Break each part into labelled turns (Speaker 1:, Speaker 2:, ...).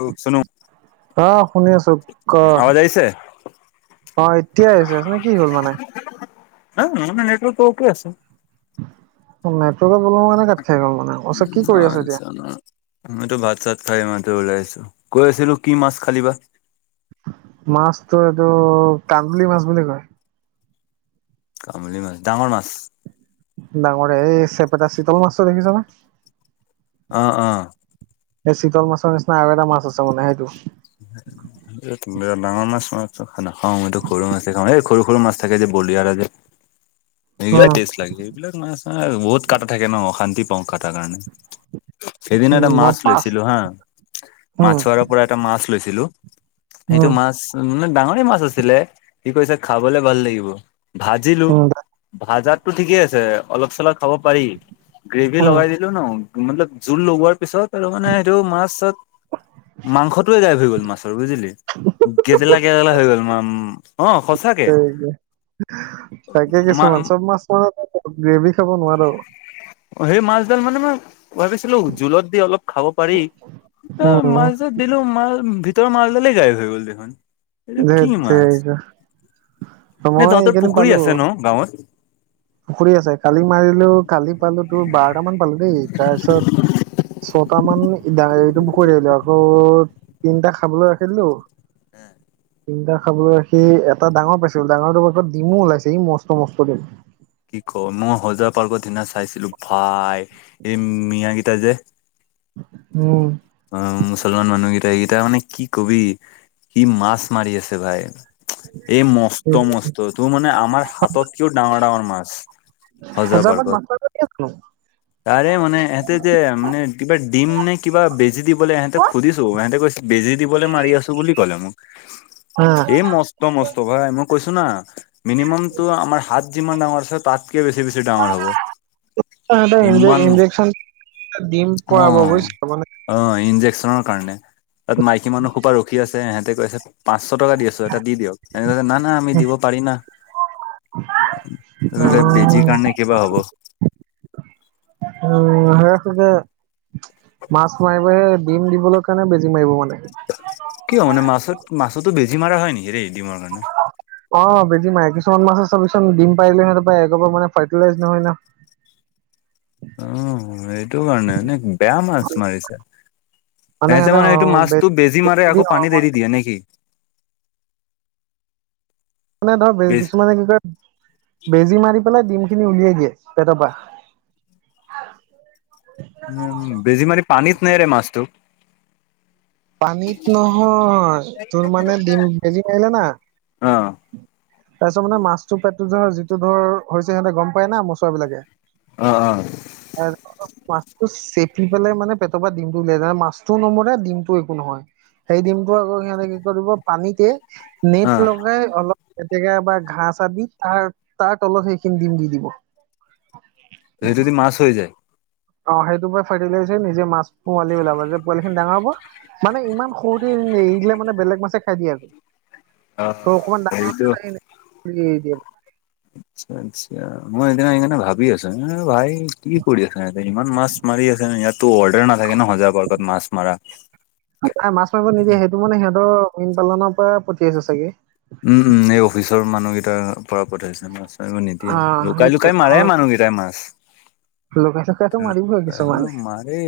Speaker 1: অ চুনো
Speaker 2: আহ শুনি আছোঁ।
Speaker 1: আৱজ আহিছে
Speaker 2: অ এতিয়াই আহিছে আ কি হল মানে।
Speaker 1: নাই [unintelligible] আছে।
Speaker 2: [unintelligible] কাত খাই গ'ল ন।
Speaker 1: উম [unintelligible] আমিটো ভাত চাত খাই মইটো ওলাই কৈ আছিলোঁ কি মাছ খালি বা।
Speaker 2: মাছটো এইটো কান্দুলি মাছ বুলি কয়।
Speaker 1: কান্ডলী মাছ ডাঙৰ মাছ।
Speaker 2: ডাঙৰে এই চেপেটা চীতল মাছটো দেখিছনে।
Speaker 1: অহ অহ।
Speaker 2: এই চিতল মাছৰ নিচিনা আৰু এটা মাছ আছে মানে সেইটো।
Speaker 1: ডাঙৰ মাছ মাছ খানি নাখাওঁ মইটো সৰু মাছে খাওঁ এই সৰু সৰু মাছ থাকে যে বলিয়াৰ আৰ যে। সেইবিলাক
Speaker 2: উম,
Speaker 1: টেষ্ট লাগে সেইবিলাক মাছ আৰু বহুত কাটা থাকে নহ অশান্তি। বং খটাৰ কাৰণে। [unintelligible] সেইদিনা এটা
Speaker 2: উম, মই
Speaker 1: মাছ
Speaker 2: পাঁচ
Speaker 1: লৈছিলোঁ হা
Speaker 2: উম,
Speaker 1: মাছোৱাৰ পৰা এটা মাছ লৈছিলোঁ। সেইটো
Speaker 2: উম,
Speaker 1: মাছ, মানে ডাঙৰে মাছ আছিলে। সি কৈছে খাবলে ভাল লাগিব। ভাজিলো
Speaker 2: উম,
Speaker 1: ভাজাতটো ঠিকে আছে অলপ চলপ খাব পাৰি। গ্ৰেভি
Speaker 2: উম,
Speaker 1: লগাই দিলো ন, মতলব জোল লগোৱাৰ পিছত আৰু মানে সেইটো মাছত মাংসটোয়ে গাইপ হৈ গ'ল মাছৰ বুজিলি গেদেলা গেদেলা হৈ গ'ল মা।
Speaker 2: সেয়ে। থাকে
Speaker 1: মা
Speaker 2: কিছুমান, চব মাছ ম‌ই গ্ৰেভি খাব নোৱাৰো।
Speaker 1: অ সেই মাছডাল মানে মই, ভাবিছিলো জোলত দি অলপ খাব পাৰি
Speaker 2: উম,
Speaker 1: মাছডাল দিলো মা ভিতৰৰ মালডালেই গাইপ হৈ গ'ল দেখোন। এইটো কি
Speaker 2: ধেত
Speaker 1: মাছ
Speaker 2: তেৰিকা মই
Speaker 1: তহঁতৰ
Speaker 2: এইকেইদিন
Speaker 1: পুখুৰী
Speaker 2: পালো
Speaker 1: আছে নহ গাঁৱত।
Speaker 2: বাৰট মান পালোঁ দেই তাৰপিছত ছটামান। এইটো কৰি আহিলো আকৌ তিনিটা খাবলৈ ৰাখি দিলো।
Speaker 1: এ।
Speaker 2: তিনিটা খালু সি এটা ডাঙৰ পাইছিলো, ডাঙৰটোৰ পাছত ডিমো ওলাইছে এই মস্ত মস্ত ডিম।
Speaker 1: কি কওঁ মই হজোৱা পাৰ্কৰত সিদিনা। চাইছিলো ভাই এই মিয়াকেইটা যে।
Speaker 2: উম।
Speaker 1: অ মুছলমান মানুহকেইটা কেইটা মানে কি কবি কি মাছ মাৰি আছে ভাই। এই মস্ত মস্ত তোৰ মানে আমাৰ হাতত কিয় ডাঙৰ ডাঙৰ মাছ। সজা
Speaker 2: হজাৰবাদ
Speaker 1: পাৰ্কত
Speaker 2: মাছ মাৰিব দিয়েটো।
Speaker 1: তাৰে মান ইহঁতে যে মানে কিবা। দিম নে কিবা বেজি দিবলৈ ইহঁতক সুধিছো ইহঁতে কৈছে বেজি দিবলৈ মাৰি আছোঁ বুলি ক'লে মোক।
Speaker 2: হা
Speaker 1: এ মস্ত মস্ত ভাই মই কৈছোঁ না। মিনিমাম তো আমাৰ হাত যিমান ডাঙৰ আছে তাতকে বেছি বেছি ডাঙৰ হব।
Speaker 2: হতেজ
Speaker 1: ইমান
Speaker 2: ইন্জেকচন দিম পোৱাব বুজছো মানে [unintelligible]
Speaker 1: ইনজেকশ্যন কাৰণে, তাত মাইকী মানুহ সোপা ৰখি আছে, ইহঁতে কৈছে পাঁচশ টকা দি আছো, এটা দি দিয়ক। ইহঁতে কৈছে না না আমি দিব পাৰি না। লে বেজিৰ কাৰণে কিবা হ'ব।
Speaker 2: [unintelligible] মাছ মাৰিবহে, ডিম দিবলৈ কাৰণে বেজি মাৰিব মানে।
Speaker 1: কিয় মানে? মাছত, মাছতো বেজী মাৰা হয়, নেকি ৰেই ডিমৰ কাৰণে?
Speaker 2: বেজী মাৰে, কিছুমান মাছৰ চাবি চোন, ডিম পাৰিলেয়ো সিহঁতে [unintelligible] ফাৰ্টিলাইজ নহয় ন'।
Speaker 1: অ', এইটো কাৰণে, এনে বেয়া মাছ মাৰিছে। সেহেঁতে মানে এইটো
Speaker 2: বেজি
Speaker 1: মাছটো বেজী মাৰে,
Speaker 2: দি
Speaker 1: আকৌ পানী এৰি
Speaker 2: মানে
Speaker 1: দিয়ে নেকি?
Speaker 2: মানে ধৰ
Speaker 1: বেজ
Speaker 2: কিছুমানে কি কৰে, বেজী মাৰি পেলাই ডিম খিনি উলিয়াই দিয়ে পেটৰ পা।
Speaker 1: উম, বেজী মাৰি পানীত নেৰে মাছটো?
Speaker 2: পানীত নহয়, তোৰ মানে ডিম বেজী মাৰিলে না
Speaker 1: অ
Speaker 2: তাৰপিছত মানে মাছটো পেটটো ধৰ যিটো ধৰ হৈছে সিহঁতে গম পায় না, মচুৱাবিলাকে
Speaker 1: অ', অ'।
Speaker 2: মাছটো চেপি পেলাই মানে পেটৰ পৰা ডিমটো উলিয়াই যায়, মাছটোয়ো নমৰে ডিমটো টো, একো নহয়, সেই ডিমটো আকৌ সিঁহতে কি কৰিব, পানীতে
Speaker 1: অ
Speaker 2: নেট লগাই অলপ এতেকে এবাৰ ঘাঁহ, চাহ দি তাৰ, তাৰ তলত সেইখিনি ডিম দি দিব।
Speaker 1: সেইটো দি মাছ হৈ যায়
Speaker 2: অ', সেইটোৰ পৰা ফাৰ্টিলাইজ হৈ নিজেই মাছ পোৱালি ওলাব যে, পোৱালিখিনি ডাঙৰ হ'ব মানে ইমান সৰুতে এৰি দিলে মানে বেলেগ মাছে খাই দিয়ে আকৌ।
Speaker 1: অ
Speaker 2: তো, অকমান
Speaker 1: সেইটো
Speaker 2: ডাঙৰ [unintelligible]
Speaker 1: আচ্ছা, আচ্ছা, মই সেইদিনা সেইকাৰণে ভাবি আছোঁ আৰে ভাই কি কৰি আছে ইহঁতে, ইমান মাছ মাৰি আছেনে, ইয়াতো অৰ্ডাৰ নাথাকে নহ, সজা পাৰ্কত মাছ মাৰা।
Speaker 2: মাছ মাৰিব নিদিয়ে, সেইটো মানে সি মীন পালনৰ পৰা পঠিয়াইছে চাগে।
Speaker 1: ত' পৰা পঠাইছে মাছ মাৰিব নিদিয়ে,
Speaker 2: অ'
Speaker 1: লুকাই,
Speaker 2: সেইটোৱে
Speaker 1: লুকাই মাৰে
Speaker 2: নহ'লে
Speaker 1: মানুহকিটাই মাছ।
Speaker 2: [unintelligible] মাৰিবই কিছুমানে।
Speaker 1: অ', মাৰে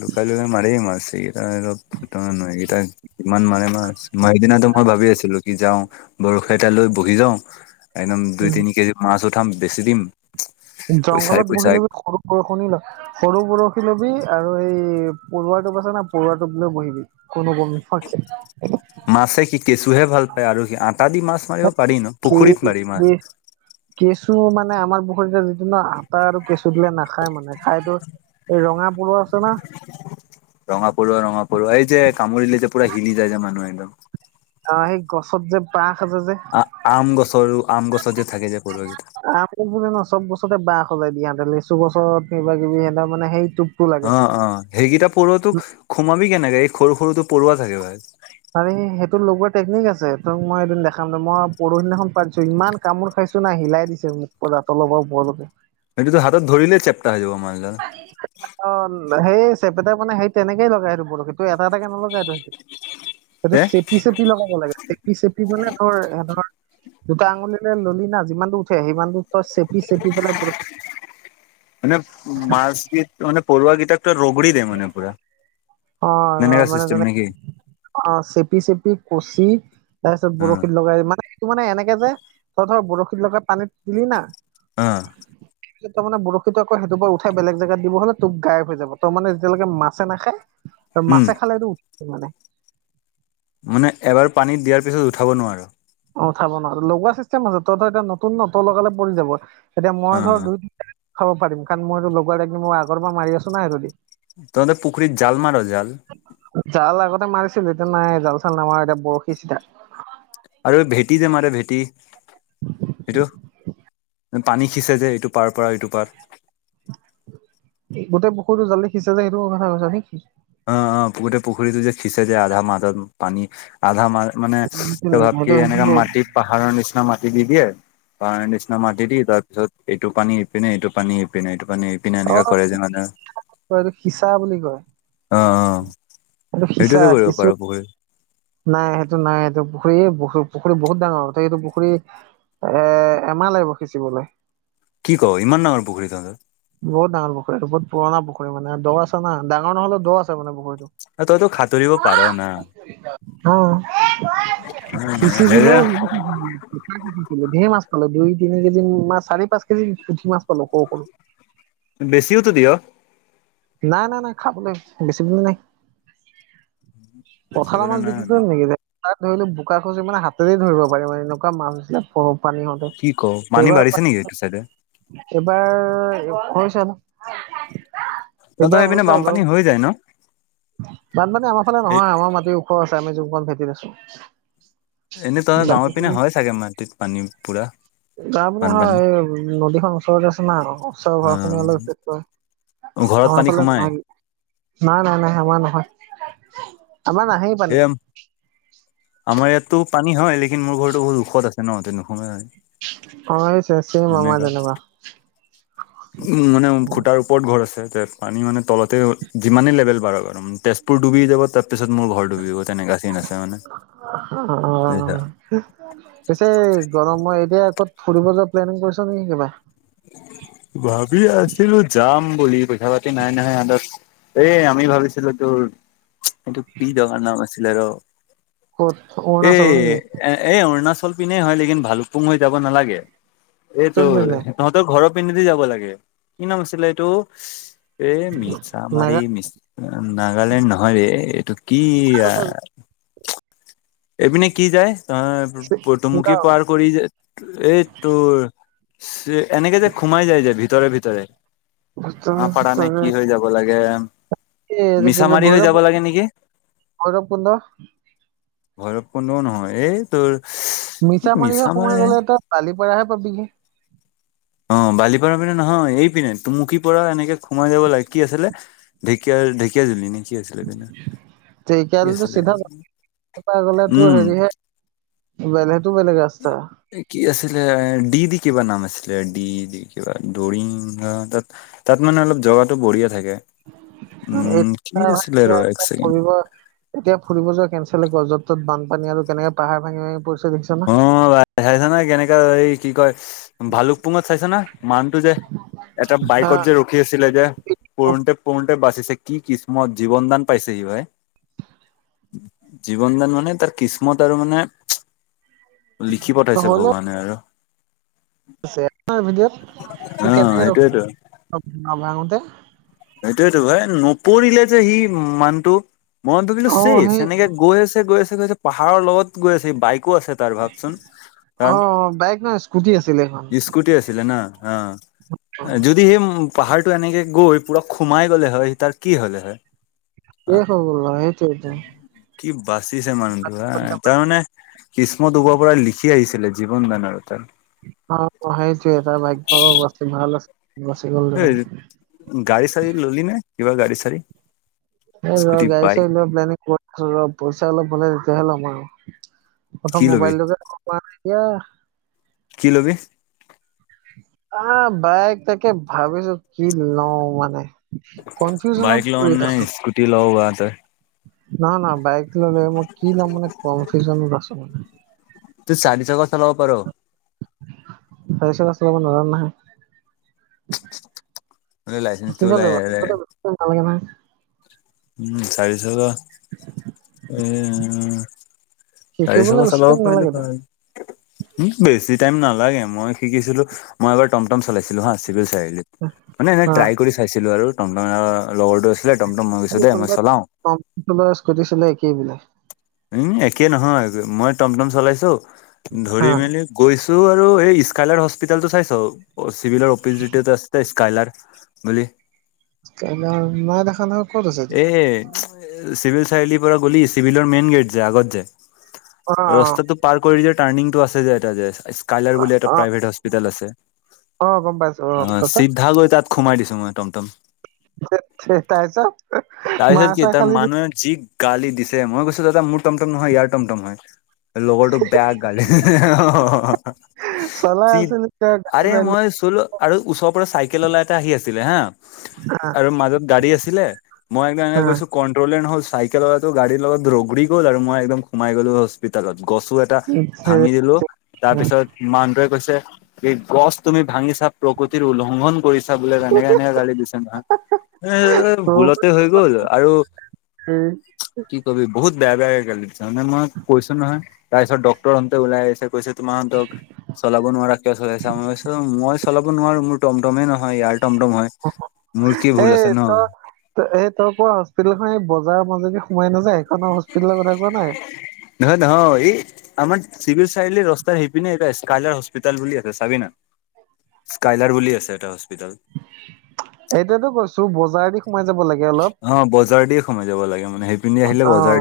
Speaker 1: লুকাই, লুকাই মাৰে মাছ, এইগিটা অলপ ফটোৱা মানুহ এইগিটাক ইমান মাৰে মাছ, মই সেইদিনাটো মই ভাবি আছিলো কি যাওঁ বৰশী এটা লৈ বহি যাও, একদম দুই
Speaker 2: উম,
Speaker 1: তিনি কেজি মাছ উঠ উঠাম, বেছি দিম। পইচাই
Speaker 2: জংঘলত
Speaker 1: পইচা
Speaker 2: বহিলে বোলো সৰু বৰশনে লয় সৰু বৰশ ল'বি আৰু এই পৰুৱা টোপ আছে না, পৰুৱা টোপ লৈ বহিবি। কোনোবম। [unintelligible]
Speaker 1: মাছে কি কেঁচুহে ভাল পায় আৰু সি, আটা দি মাছ মাৰিব পাৰি ন? পুখুৰীত পাৰি মাছ।
Speaker 2: চু মানে আমাৰ পুখুৰীত যিটো ন আতা আৰু কেঁচু দিলে নাখায় মানে, খাইতো এই ৰঙা পৰুৱা আছে না।
Speaker 1: ৰঙা পৰুৱা ৰঙা পৰুৱা, এই যে কামুৰিলে যে পুৰা হিলি যায় যে মানুহ একদম।
Speaker 2: অ সেই গছত যে বাহ
Speaker 1: আ আম গছৰো, আম গছত যে থাকে যে পৰুৱা কেইটা।
Speaker 2: আম গছ বুলি নহয়, চব গছতে বাহ সজাই দিয়ে সিহঁতে, লেচু গছত কিবা কিবি সিহঁত মানে সেইটো
Speaker 1: অ অ, সেইকেইটা পৰুৱাতোক সোমাবি কেনেকে? এই সৰু সৰুটো পৰুৱা থাকে ভাই।
Speaker 2: আৰে, সেইটো লগোৱা টেকনিক আছে। তোক মই এদিন দেখাম দে। মই পৰহিদিনাখন পাই থৈছো, ইমান কামোৰ খাই ছো নাই হিলাই দিছে মোক পুৰা তলৰ পা উপৰলেকে।
Speaker 1: এইটোতো হাতত ধৰিলে চেপ্টা হৈ যাব। মাছডাল
Speaker 2: অ, সেই চেপেটা মানে সেই তেনেকেই লগাই আৰু বৰশীত। তই এটা এটাকে নলগাইটো। সেইটো
Speaker 1: যে
Speaker 2: চেপি চেপি লগাব লাগে, চেপি চেপি মানে ধৰ, ধৰ দুটা আঙুলিলে ললি না, যিমানটো উঠে সিমানটো তই চেপি চেপি পেলাই বৰ
Speaker 1: মানে মাছ কি? মানে পৰুৱা গীতাক ৰোগৰি দেয়ে মানে পুৰা
Speaker 2: অ',
Speaker 1: তেনেকা
Speaker 2: আৰু মানে
Speaker 1: চিষ্টেম
Speaker 2: তেনে
Speaker 1: নে কি
Speaker 2: অ', চেপি চেপি, কচি। তাৰপিছত
Speaker 1: অ
Speaker 2: বৰশীত লগাই মানে, এইটো মানে এনেকে যে ধ ধৰ বৰশীত লগা পানীত দিলি না।
Speaker 1: অ
Speaker 2: তাৰ মানে বৰশীটো আকৌ সেইটো বাৰ উঠাই বেলেগ জেগাত দিব হলে তোক গাই হৈ যাব তাৰ মেতিয়ৈকে মাছে নাখায়। ত
Speaker 1: উম
Speaker 2: মাছো খালেটো উঠছে মানে
Speaker 1: মানে এবাৰ পানীত দিয়াৰ পিছত উঠাব নোৱাৰো।
Speaker 2: অ', চাব ন লগোৱা চিষ্টেম আছে, ত ধ এতিয়া নতুন ন ত লগালে পৰি যাব, এতিয়া মই
Speaker 1: অ
Speaker 2: ধৰ দুই খাব পাৰিম। কাৰণ মই লগাই লাগি মই আগৰ পৰা মাৰি আছো নাই সেইটোদি।
Speaker 1: তহতে পুখুৰীত জাল, মাৰ জাল।
Speaker 2: জাল আগতে মাৰিছিলো, এতিয়া নাই জাল চাল নামাৰো এতিয়া বৰশী চিধা।
Speaker 1: আৰু ভেটি যে মাৰে ভেটি? সেইটো পানী সিচে যে এইটো পাৰ পৰা এইটো পা
Speaker 2: গোটেই পুখুৰীটো জল্দি সিঁচে যে সেইটো কথা কৈছা নেকি?
Speaker 1: অ', অ' গোটেই পুখুৰীটো যে খিচে যায় আধা, মাতত পানী আধা মা মানে কি ভাব কি?
Speaker 2: সেইটো
Speaker 1: এনেকা
Speaker 2: সেইটো
Speaker 1: মাটি পাহাৰৰ নিচিনা মাটি দি দিয়ে। পাৰ নিচিনা মাটি দি তাৰ পিছত এইটো পানী এপিনে, এইটো পানী ইপিনে এইটো মানে এইপিনে
Speaker 2: অ
Speaker 1: এনেকা কৰে, যে মানে।
Speaker 2: এইটো সিঁচা বুলি কয়।
Speaker 1: অ', অ'
Speaker 2: এইটো সিঁচা
Speaker 1: সেইটোয়তো কৰিব
Speaker 2: সিঁচো
Speaker 1: পাৰো, পুখুৰী
Speaker 2: নাই সেইটো, নাই সেইটো পুখুৰী, পুখুৰী বহুত ডাঙৰ সেইটো পুখুৰী এ এমাহা লাগিব সিচিবলে।
Speaker 1: কি ক ইমান ডাঙৰ পুখুৰী তহঁতৰ
Speaker 2: বহুত ডাঙৰ পুখুৰীটো বহুত পুৰণা পুখুৰী মানে দ আছে না। ডাঙৰ নহলেও দ' আছে মানে বহুত
Speaker 1: অ', তইতো সাঁতুৰিব পাৰ
Speaker 2: অ',
Speaker 1: না
Speaker 2: কি কৰিছা? উ'ম এ! গৈ আছো।
Speaker 1: হেৰা
Speaker 2: সিঁচিছিলোনেকি [inaudible] ধেৰ মাছ। হলে দুই, তিনি কেজি মা চাৰি, পাঁচ কেজি পুঠি মাছ পালো সৰু, সৰু
Speaker 1: বেছিওতো দিয়।
Speaker 2: নাই, নাই, নাই খাবলৈ বেছি দিন নাই।
Speaker 1: বেছি
Speaker 2: পথাৰৰ
Speaker 1: বলে
Speaker 2: মাছ বিক্ৰী
Speaker 1: নাই
Speaker 2: কৰিম নেকি? দে। তাত ধৰি ললে বোকা খুচি মানে হাতেৰে ধৰিব পাৰি মান এনেকুৱা মাছ পানী হওঁতে
Speaker 1: কি ক পানী
Speaker 2: এইবাৰ,
Speaker 1: বাঢ়িছে নেকি এইটো চাইডে
Speaker 2: এইবাৰ। ঔ চামো।
Speaker 1: তহঁতৰ
Speaker 2: এইবাৰ
Speaker 1: সেইপিনে
Speaker 2: হৈছে
Speaker 1: বানপানী হৈ যায় ন
Speaker 2: অলপ বানপানী আমাৰ ফালে
Speaker 1: এই
Speaker 2: নহয় আমাৰ মাটিৰ ওখ আছে। আমি যুগমন ভেটিত আছো।
Speaker 1: এনেই ত গাঁৱৰ পিনে
Speaker 2: বাকীখিনি
Speaker 1: হয় চাগে, মাটিত পানী পুৰা
Speaker 2: তাৰমানানে
Speaker 1: বানপানী
Speaker 2: হয়, এই নদীখন ওচৰৰত আছে না ওচৰৰ ঘৰ খিনি অলপেষ
Speaker 1: ঘৰত পানী
Speaker 2: ফালে ন
Speaker 1: সোমাই
Speaker 2: নাই, নাই, নাই আমাৰ নহয়। আমাৰ নাহেই পানী
Speaker 1: এম আমাৰ ইয়াত তো পানী হয় লেকিন মোৰ ঘৰতো বহু ওখত আছে ন তে নুসুমাই।
Speaker 2: অ', এই চেচিৰ মমাৰ তেনেকুৱা
Speaker 1: উ'ম, মানে খুটাৰ ওপৰত ঘৰ আছে। পানী মানে তলতে যিমানেই লেভেল বাৰক আৰু তেজপুৰ ডুবি যাব, তাৰপিছত মোৰ ঘৰ ডুবিব তেনেকা চিন আছে মানে বুজিছা।
Speaker 2: অ পিছে গৰমত এতিয়া ক'ত ফুৰিব যোৱা প্লেনিং কৰিছ নেকি কিবা?
Speaker 1: ভাবি আছিলো, যাম বুলি পইচা-পাতি নাই নহয় হাতত। এই আমি ভাবিছিলো তোৰ এইটো কি জাঙাৰ নাম আছিলে ৰ?
Speaker 2: ক'ত
Speaker 1: এ!
Speaker 2: অৰুণাচল নেকি
Speaker 1: এ, এ অৰুণা ফচল পিনেই হয় লেকিন ভালুকপুং হৈ যাব নালাগে। এইটো।
Speaker 2: কোন পিনে
Speaker 1: তহঁতৰ ঘৰৰ পিনেদি যাব লাগে। কি নাম আছিলে এইটো? এ মিছামাৰী, মিছ নাগালেণ্ড নহয় দে কি?
Speaker 2: মেঘালয়,
Speaker 1: এপিনে কি যায়, ত পটোমখী
Speaker 2: শ্বিলং,
Speaker 1: পাৰ কৰি যে, এই তোৰ এনেকে যে সোমাই যায় যে ভিতৰে ভিতৰে, আপাৰা নে কি হৈ যাব লাগে
Speaker 2: এই কি
Speaker 1: মিছামাৰী হৈ
Speaker 2: ভৈৰৱ
Speaker 1: যাব লাগে নেকি
Speaker 2: ভৈৰৱকুণ্ড
Speaker 1: ভৈৰৱকুণ্ডও নহয়, এই তোৰ
Speaker 2: মিছামাৰিহে সোমাই
Speaker 1: মিছামাৰী
Speaker 2: গ'লে এতিয়া বালিপাৰাহে পাবিহি।
Speaker 1: অ' বালিপাৰা পিনে নহয়, এই পিনে টুমুকি পৰা এনেকে সোমাই যাব লাগে কি আছিলে? ঢেকীয়া ঢেকীয়াজুলি নে কি আছিলে পিনে কি
Speaker 2: তোল
Speaker 1: আছিলে
Speaker 2: চিধা গ'লে, চিধা গ'লে তো
Speaker 1: উম
Speaker 2: হেৰিহে বেলে
Speaker 1: কি আছিলে ডি দি কিবা নাম কিবা দৰিং তাত, তাত মানে অলপ জগাটো বঢ়িয় থাকে
Speaker 2: [unintelligible]
Speaker 1: উম কি আছিলে ৰ এক ছেকেণ্ড
Speaker 2: ফুৰিব, এতিয়া ফুৰিব যোৱা কেঞ্চেল য'ত - ত'ত বানপানী আৰু কেনেকে পাহাৰ ভাঙি ভাঙি পৰিছে দেখিছ না?
Speaker 1: অ ভাই চাইছা না কেনেকা এই কি কয় ভালুকপুঙত চাইছ না মানটো যে এটা বাইকত
Speaker 2: আহ
Speaker 1: যে ৰখি আছিলে যে পোণতে পণ বাচিছে কি কিসমত জীৱনদান পাইছেহি সি ভাই জীৱনদান মানে তাৰ কিসমত আৰু মানে লিখি পঠাইছে
Speaker 2: হ'লে
Speaker 1: ভগৱানে আৰু। অ
Speaker 2: [unintelligible] কেনেকে
Speaker 1: সেইটোয়েতো
Speaker 2: ৰখোতে
Speaker 1: এইটো ভাই নপৰিলে যে সি মানটো মন ভাবিলো
Speaker 2: অ
Speaker 1: চেচ
Speaker 2: সেই
Speaker 1: এনেকে গৈ আছে গৈ আছে গৈছে পাহাৰৰ লগত গৈ আছে বাইকো আছে তাৰ ভাবচোন কাৰণ
Speaker 2: অ বাইক নহয় স্কুটি আছিলে এখন
Speaker 1: ইস্কুটী আছিলে ন, অ'
Speaker 2: অ
Speaker 1: যদি সেই পাহাৰটো এনেকে গৈ পুৰা খোমাই গ'লে হয় তাৰ কি হ'লে হয়
Speaker 2: এই খবৰ ভাই এইটোৱেইটো
Speaker 1: কি বাচিছে মানুহটো হা, তাৰমানে কিস্মত ওপৰৰ পৰা লিখি আহিছিলে জীৱনদানৰতাৰ
Speaker 2: অ সেইটোৱে তাৰ ভাগ্য বাচি ভাল আছিল বাচি গ'ল দেখোন
Speaker 1: এই গাড়ী- চাৰি ল'লি নে, কিবা গাড়ী চাড়ী?
Speaker 2: ৰ'
Speaker 1: স্কুটি
Speaker 2: গাড়ী -
Speaker 1: বাইক
Speaker 2: চাৰি লোৱাৰ প্লেনিং কৰি আছোঁ ৰ, পইচা অলপ হ'লে তেতিয়াহে ল'ম আৰু
Speaker 1: কি
Speaker 2: প্ৰথম
Speaker 1: লবি
Speaker 2: মোবাইলটোকে পৰা নাই এতিয়া
Speaker 1: কি ল'বি?
Speaker 2: অ' বাইক তাকে ভাবিছোঁ, কি লওঁ মানে কনফিউজনত কৰি আছোঁ নহয় নহয় বাইক ল'লে মই কি লম মানে কনফিউজনত আছোঁ মানে
Speaker 1: তই [unintelligible] চলাব পাৰ
Speaker 2: [unintelligible] নোৱাৰোঁ নহয়। কিমান লাগিব, নালাগে নহয়
Speaker 1: উম চাৰি চকা
Speaker 2: [unintelligible]
Speaker 1: এ চাৰি চাব
Speaker 2: শিকিবলৈ বেছি
Speaker 1: চলাব
Speaker 2: টাইম
Speaker 1: পাৰিলে,
Speaker 2: নালাগে নহয় শিকিবলৈ বেছি টাইম নালাগেতো
Speaker 1: উম বেছি টাইম নালাগে মই শিকিছিলোঁ, মই এবাৰ টমটম চলাইছিলো হা মানে, এনেই
Speaker 2: হা
Speaker 1: ট্ৰাই কৰি চাইছিলো আৰু তমট লগৰটো ছিলে টমটম
Speaker 2: যদি
Speaker 1: পিছতে দেই মই
Speaker 2: কোনোবাই
Speaker 1: চলাওঁ
Speaker 2: কম্পিউটাৰ চলোৱা স্কুটি চলোৱা একেই বোলে
Speaker 1: উম একে নহয় মই টমটম চলাইছো
Speaker 2: হা
Speaker 1: ধৰি মেলি গৈছোঁ ত আৰু এই স্কাইলাৰ হস্পিটলতটো চাইছ, চিভিলৰ অপিচ আছে স্কাইলাৰ বুলি
Speaker 2: [unintelligible] নাই দেখ ন ক'ত আছেটো
Speaker 1: এ চিভিল চাৰিআলিৰ পৰা গ'লি চিভিলৰ মেইন গেট যে আগত যে।
Speaker 2: অ
Speaker 1: ৰাস্তাতটো পাৰ কৰি দিয় টাৰ্ণিং টো আছে যে এটা যে। স্কাইলাৰ বুলি এটা
Speaker 2: অ অ
Speaker 1: প্ৰাইভেট হস্পিতেল আছে
Speaker 2: অ গম পাইছো
Speaker 1: অ
Speaker 2: তাৰপিছত
Speaker 1: চিধ গৈ তাত সোমাই দিছে। মই টম টম।
Speaker 2: তাইছ
Speaker 1: তাৰপিছত
Speaker 2: মাৰ
Speaker 1: কি
Speaker 2: চাই
Speaker 1: তাৰ
Speaker 2: খালি নিক।
Speaker 1: মানুহে যি গালি দিছে। মই কৈছো দাদা মোৰ টমটম নহয় ইয়াৰ টমটমহ হয়। লগৰটোক বেয়া গালি
Speaker 2: চলাই
Speaker 1: চি।
Speaker 2: আছিলো
Speaker 1: আৰে
Speaker 2: গাড়ী
Speaker 1: মই চলো আৰু ওচৰৰ পৰা চাইকেল ওলাই এটা আহি আছিলে হা।
Speaker 2: হা
Speaker 1: আৰু মাজত গাড়ী আছিলে। মই একদম এনেকে
Speaker 2: হা
Speaker 1: কৈছো কন্ট্ৰলে নহ'ল, চাইকেল লগতো গাড়ীৰ লগত ৰোগ। ঘূৰি গ'ল আৰু মই একম সোমাই গ'লোঁ হস্পিেলত। গছো এটা
Speaker 2: এই তই
Speaker 1: ভাঙি দিলো তাৰ পিছত মানটোৱে কৈছে। গছ তুমি ভাঙিছা প্ৰকৃতিৰ উলংঘন। পৰিচা বোলে তেনেকে এনেকে গালি দিছে নহয়। এ ভুলতে হৈ গ'ল আৰু।
Speaker 2: উম [unintelligible]
Speaker 1: কি কবি বহুত বেয়া বেয়াকে গালি দিছে হয়নে মানে মই কৈছো নহয়। তাৰ পিছত ডাক্তৰ ৰন্টুৱে ওলাই আহিছে কৈছো। তোমাহতক চলাব নোৱাৰা কিয়, হয়ই আছা। মই হইছো মই চলাব নোৱাৰো মোৰ তম। ম কম টমে নহয় ইয়াৰ টমটম হয় মোৰ কি ভুল আছে ন।
Speaker 2: ত এই তই কোৱা হস্পিতেলখন এই বজাৰৰ মাজেদি সোমাই নাযায়। সেইখনৰ হস্পিতেলৰ কথা কোৱা নাই।
Speaker 1: নহয় নহয় এই আমাৰ চিভিল চাৰিআলি ৰাস্তাৰ সিপিনে এটা আছে। কাইলৰ হস্পিতেল বুলি আছে চাবি ন স্কাইলাৰ্ক বুলি আছে এটা। পিতাল
Speaker 2: এইতোৰটো কৈছো বজাৰদি সোমাই যাব লাগি।
Speaker 1: অ বজাৰ দ সোমাই যাব লাগে মানে সেইপিনে দি আহিলে বজাৰ
Speaker 2: অ
Speaker 1: দি।